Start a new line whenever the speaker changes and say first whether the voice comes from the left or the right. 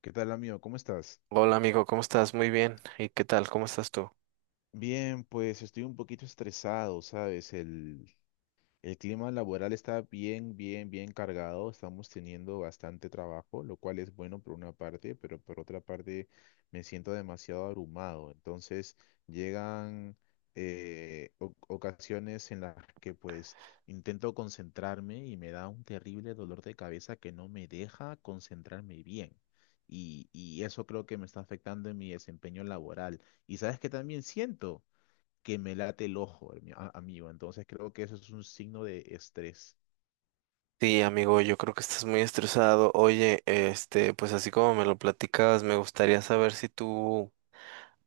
left: ¿Qué tal, amigo? ¿Cómo estás?
right: Hola amigo, ¿cómo estás? Muy bien. ¿Y qué tal? ¿Cómo estás tú?
left: Bien, pues estoy un poquito estresado, ¿sabes? El clima laboral está bien, bien, bien cargado. Estamos teniendo bastante trabajo, lo cual es bueno por una parte, pero por otra parte me siento demasiado abrumado. Entonces llegan ocasiones en las que pues intento concentrarme y me da un terrible dolor de cabeza que no me deja concentrarme bien. Y eso creo que me está afectando en mi desempeño laboral. ¿Y sabes qué también siento? Que me late el ojo, amigo. Entonces creo que eso es un signo de estrés.
right: Sí, amigo, yo creo que estás muy estresado. Oye, este, pues así como me lo platicabas, me gustaría saber si tú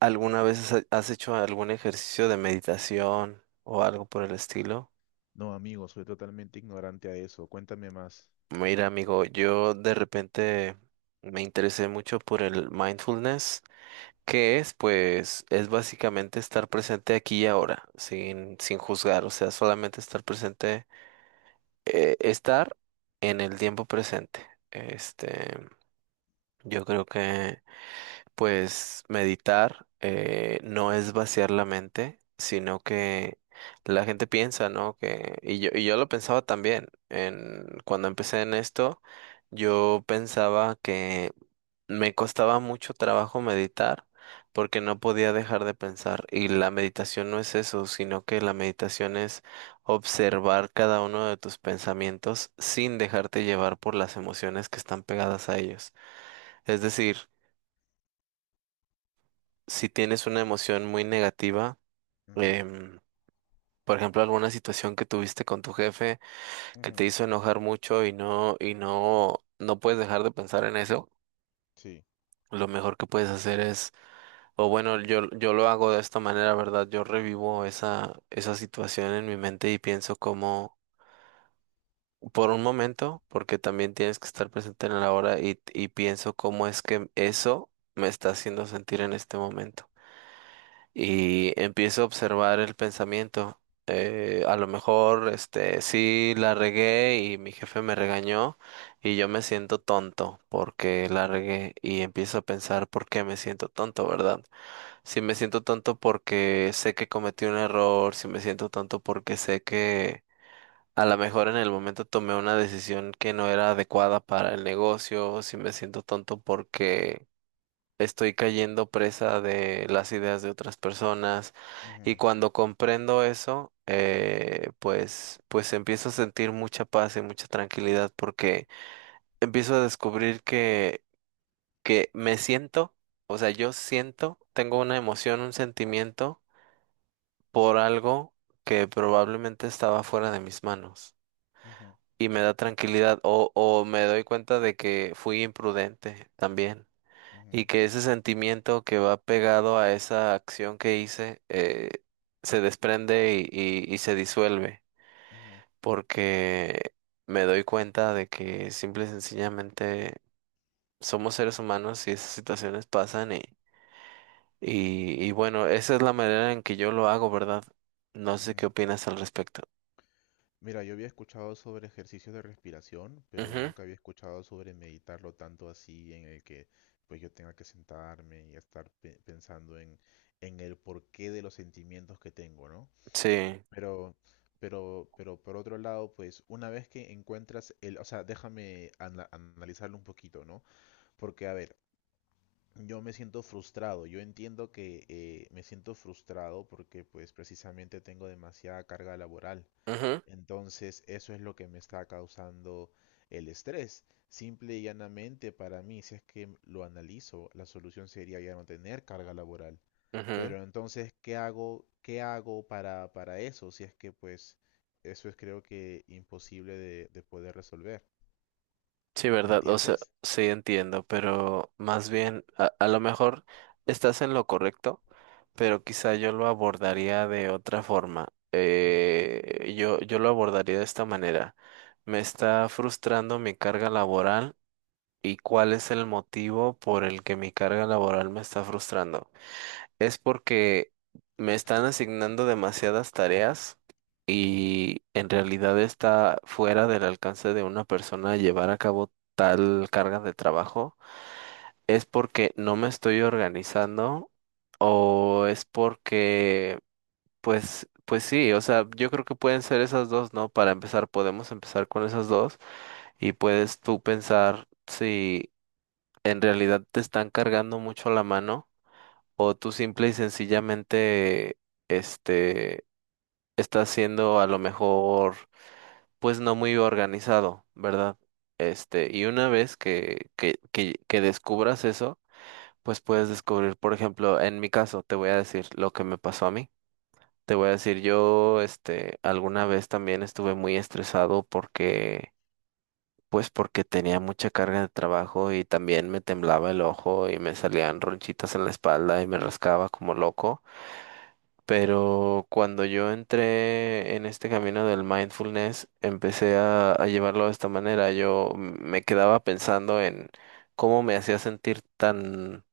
right: alguna vez has hecho algún ejercicio de meditación o algo por el estilo.
left: No, amigo, soy totalmente ignorante a eso. Cuéntame más.
right: Mira, amigo, yo de repente me interesé mucho por el mindfulness, que es, pues, es básicamente estar presente aquí y ahora, sin juzgar, o sea, solamente estar presente estar en el tiempo presente. Este, yo creo que, pues, meditar no es vaciar la mente, sino que la gente piensa, ¿no? Y yo lo pensaba también. Cuando empecé en esto, yo pensaba que me costaba mucho trabajo meditar porque no podía dejar de pensar y la meditación no es eso, sino que la meditación es observar cada uno de tus pensamientos sin dejarte llevar por las emociones que están pegadas a ellos. Es decir, si tienes una emoción muy negativa,
left: Ujú,
right: em, por ejemplo, alguna situación que tuviste con tu jefe que
left: ujú,
right: te hizo enojar mucho y no puedes dejar de pensar en eso,
left: sí,
right: lo mejor que puedes hacer es. O bueno, yo lo hago de esta manera, ¿verdad? Yo revivo esa situación en mi mente y pienso como, por un momento, porque también tienes que estar presente en la hora y pienso cómo es que eso me está haciendo sentir en este momento. Y empiezo a observar el pensamiento. A lo mejor, este, sí la regué y mi jefe me regañó y yo me siento tonto porque la regué y empiezo a pensar por qué me siento tonto, ¿verdad? Si me siento tonto porque sé que cometí un error, si me siento tonto porque sé que a lo mejor en el momento tomé una decisión que no era adecuada para el negocio, si me siento tonto porque estoy cayendo presa de las ideas de otras personas. Y
left: ujú,
right: cuando comprendo eso, pues, empiezo a sentir mucha paz y mucha tranquilidad porque empiezo a descubrir que me siento, o sea, yo siento, tengo una emoción, un sentimiento por algo que probablemente estaba fuera de mis manos
left: ujú,
right: y me da tranquilidad o me doy cuenta de que fui imprudente también y
left: ujú,
right: que ese sentimiento que va pegado a esa acción que hice se desprende y se disuelve
left: ujú,
right: porque me doy cuenta de que simple y sencillamente somos seres humanos y esas situaciones pasan y bueno, esa es la manera en que yo lo hago, ¿verdad? No sé qué
left: ujú.
right: opinas al respecto.
left: Mira, yo había escuchado sobre ejercicios de respiración, pero
right: Ujú.
left: nunca había escuchado sobre meditarlo tanto así en el que pues yo tenga que sentarme y estar pensando en el porqué de los sentimientos que tengo, ¿no?
right: Sí,
left: Pero, pero por otro lado, pues una vez que encuentras el, o sea, déjame analizarlo un poquito, ¿no? Porque, a ver, yo me siento frustrado, yo entiendo que me siento frustrado porque pues precisamente tengo demasiada carga laboral,
right: ujú,
left: entonces, eso es lo que me está causando el estrés. Simple y llanamente para mí, si es que lo analizo, la solución sería ya no tener carga laboral.
right: ujú.
left: Pero entonces, qué hago para eso? Si es que pues eso es creo que imposible de poder resolver.
right: Sí,
left: ¿Me
right: verdad, o sea,
left: entiendes?
right: sí entiendo, pero más bien, a lo mejor estás en lo correcto, pero quizá yo lo abordaría de otra forma.
left: Ujú,
right: Yo lo abordaría de esta manera. Me está frustrando mi carga laboral y cuál es el motivo por el que mi carga laboral me está frustrando. Es porque me están asignando demasiadas tareas
left: ujú,
right: y en realidad está fuera del alcance de una persona llevar a cabo tal carga de trabajo. Es porque no me estoy organizando o es porque, pues, sí, o sea, yo creo que pueden ser esas dos, ¿no? Para empezar, podemos empezar con esas dos y puedes tú pensar si en realidad te están cargando mucho la mano o tú simple y sencillamente, este, estás siendo a lo mejor, pues no muy organizado, ¿verdad? Este, y una vez que descubras eso, pues puedes
left: ujú.
right: descubrir, por ejemplo, en mi caso, te voy a decir lo que me pasó a mí. Te voy a decir, yo, este, alguna vez también estuve muy estresado porque, pues porque tenía mucha carga de trabajo y también me temblaba el ojo y me salían ronchitas en la espalda y me rascaba como loco. Pero cuando yo entré en este camino del mindfulness, empecé a llevarlo de esta manera. Yo me quedaba pensando en cómo me hacía sentir tan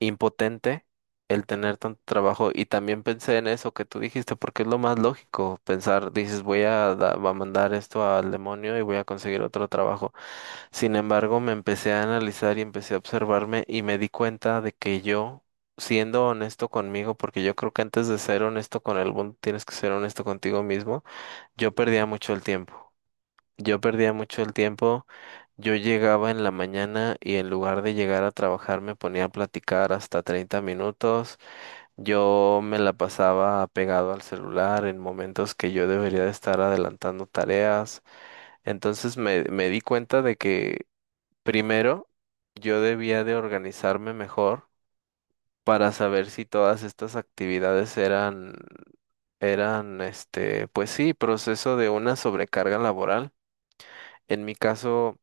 right: impotente el tener tanto trabajo. Y también pensé en eso que tú dijiste, porque es lo más lógico pensar, dices, voy a mandar esto al demonio y voy a conseguir otro trabajo. Sin embargo, me empecé a analizar y empecé a observarme y me di cuenta de que yo, siendo honesto conmigo, porque yo creo que antes de ser honesto con el mundo tienes que ser honesto contigo mismo, yo perdía mucho el tiempo. Yo perdía mucho el tiempo. Yo llegaba en la mañana y en lugar de llegar a trabajar me ponía a platicar hasta 30 minutos. Yo me la pasaba pegado al celular en momentos que yo debería de estar adelantando tareas. Entonces me di cuenta de que primero, yo debía de organizarme mejor para saber si todas estas actividades este, pues sí, proceso de una sobrecarga laboral. En mi caso,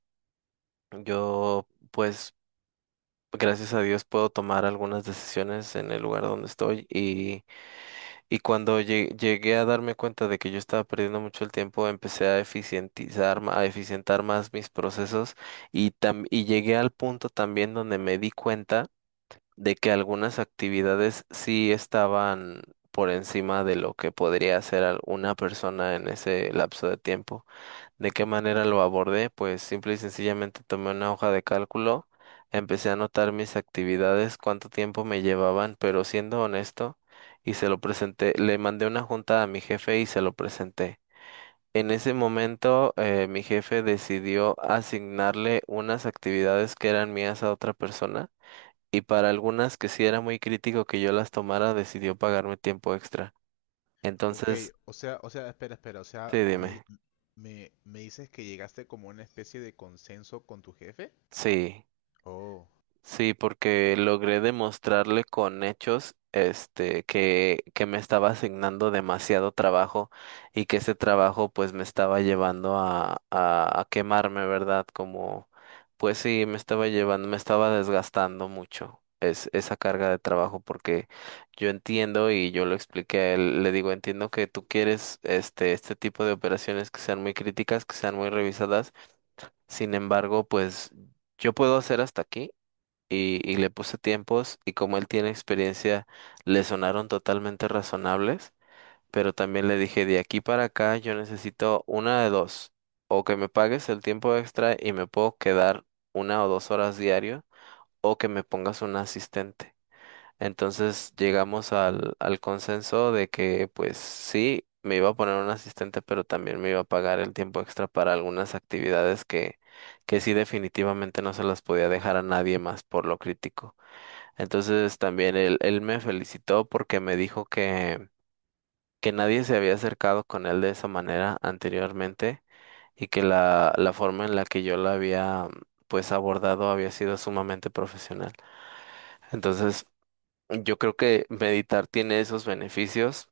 right: yo, pues, gracias a Dios puedo tomar algunas decisiones en el lugar donde estoy y cuando llegué a darme cuenta de que yo estaba perdiendo mucho el tiempo, empecé a eficientar más mis procesos y llegué al punto también donde me di cuenta de que algunas actividades sí estaban por encima de lo que podría hacer una persona en ese lapso de tiempo. ¿De qué manera lo abordé? Pues simple y sencillamente tomé una hoja de cálculo, empecé a anotar mis actividades, cuánto tiempo me llevaban, pero siendo honesto, y se lo presenté, le mandé una junta a mi jefe y se lo presenté. En ese momento, mi jefe decidió asignarle unas actividades que eran mías a otra persona y para algunas que sí era muy crítico que yo las tomara, decidió pagarme tiempo extra.
left: Ok,
right: Entonces,
left: o sea, espera, espera, o sea,
right: sí, dime.
left: me dices que llegaste como a una especie de consenso con tu jefe.
right: Sí.
left: Oh.
right: Sí, porque logré demostrarle con hechos, este, que me estaba asignando demasiado trabajo y que ese trabajo pues me estaba llevando a quemarme, ¿verdad? Como, pues sí, me estaba llevando, me estaba desgastando mucho esa carga de trabajo porque yo entiendo y yo lo expliqué a él, le digo, entiendo que tú quieres este, este tipo de operaciones que sean muy críticas, que sean muy revisadas, sin embargo, pues yo puedo hacer hasta aquí y le puse tiempos y como él tiene experiencia, le sonaron totalmente razonables, pero también le dije, de aquí para acá yo necesito una de dos, o que me pagues el tiempo extra y me puedo quedar 1 o 2 horas diario, o que me pongas un asistente. Entonces llegamos al consenso de que pues sí, me iba a poner un asistente, pero también me iba a pagar el tiempo extra para algunas actividades que sí definitivamente no se las podía dejar a nadie más por lo crítico. Entonces también él me felicitó porque me dijo que nadie se había acercado con él de esa manera anteriormente y que la forma en la que yo la había pues abordado había sido sumamente profesional. Entonces yo creo que meditar tiene esos beneficios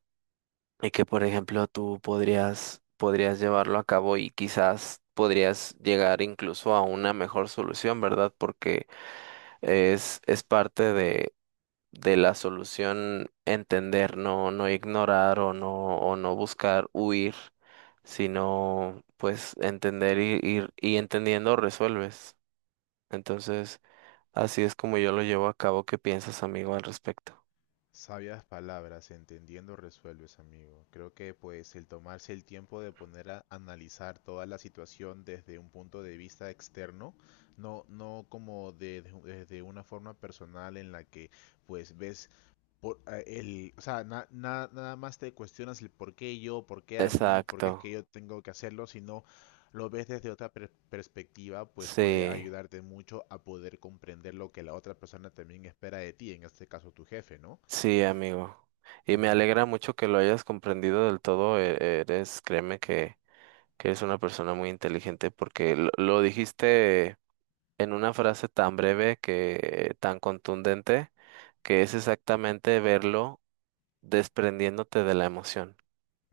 right: y que por ejemplo tú podrías llevarlo a cabo y quizás podrías llegar incluso a una mejor solución, ¿verdad? Porque es parte de la solución entender, no ignorar o no buscar huir, sino pues entender y, ir y entendiendo resuelves. Entonces, así es como yo lo llevo a cabo. ¿Qué piensas, amigo, al respecto?
left: Sabias palabras, entendiendo resuelves, amigo. Creo que pues el tomarse el tiempo de poner a analizar toda la situación desde un punto de vista externo, no, no como desde una forma personal en la que pues ves por el, o sea, na- na- nada más te cuestionas el por qué yo, por qué a mí, por qué es
right: Exacto.
left: que yo tengo que hacerlo, sino lo ves desde otra perspectiva, pues puede
right: Sí,
left: ayudarte mucho a poder comprender lo que la otra persona también espera de ti, en este caso tu jefe, ¿no?
right: sí, amigo. Y me
left: Ujú,
right: alegra mucho que lo hayas comprendido del todo. Eres, créeme que eres una persona muy inteligente porque lo dijiste en una frase tan breve que tan contundente, que es exactamente verlo desprendiéndote de la emoción.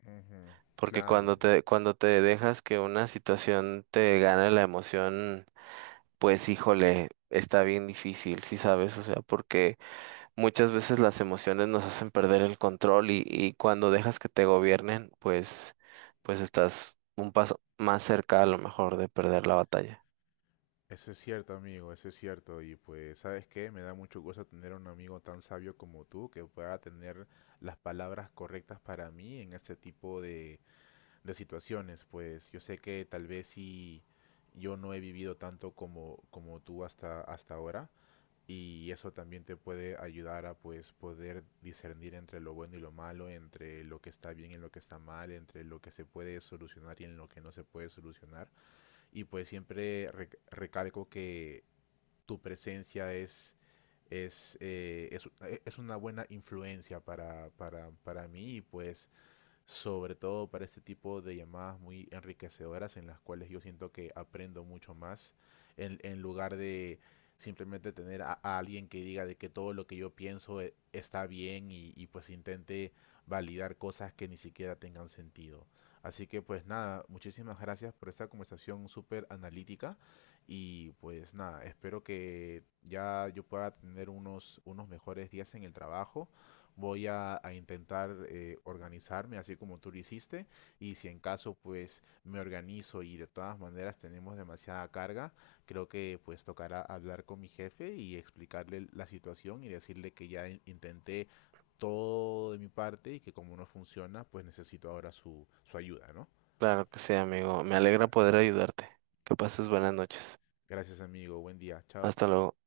left: ujú,
right: Porque
left: claro,
right: cuando te dejas que una situación te gane la emoción, pues híjole, está bien difícil, ¿sí sabes? O sea, porque muchas veces las emociones nos hacen perder el control y cuando dejas que te gobiernen, pues, estás un paso más cerca a lo mejor de perder la batalla.
left: eso es cierto, amigo, eso es cierto. Y pues, ¿sabes qué? Me da mucho gusto tener un amigo tan sabio como tú que pueda tener las palabras correctas para mí en este tipo de situaciones. Pues yo sé que tal vez si yo no he vivido tanto como, como tú hasta, hasta ahora, y eso también te puede ayudar a pues poder discernir entre lo bueno y lo malo, entre lo que está bien y lo que está mal, entre lo que se puede solucionar y en lo que no se puede solucionar. Y pues siempre recalco que tu presencia es, es una buena influencia para mí y pues sobre todo para este tipo de llamadas muy enriquecedoras en las cuales yo siento que aprendo mucho más en lugar de simplemente tener a alguien que diga de que todo lo que yo pienso está bien y pues intente validar cosas que ni siquiera tengan sentido. Así que pues nada, muchísimas gracias por esta conversación súper analítica y pues nada, espero que ya yo pueda tener unos, unos mejores días en el trabajo. Voy a intentar organizarme así como tú lo hiciste y si en caso pues me organizo y de todas maneras tenemos demasiada carga, creo que pues tocará hablar con mi jefe y explicarle la situación y decirle que ya intenté todo de mi parte y que como no funciona pues necesito ahora su, su ayuda, ¿no?
right: Claro que sí, amigo. Me alegra
left: Gracias, am-
right: poder ayudarte. Que pases buenas noches.
left: gracias, amigo, buen día, chao.
right: Hasta luego.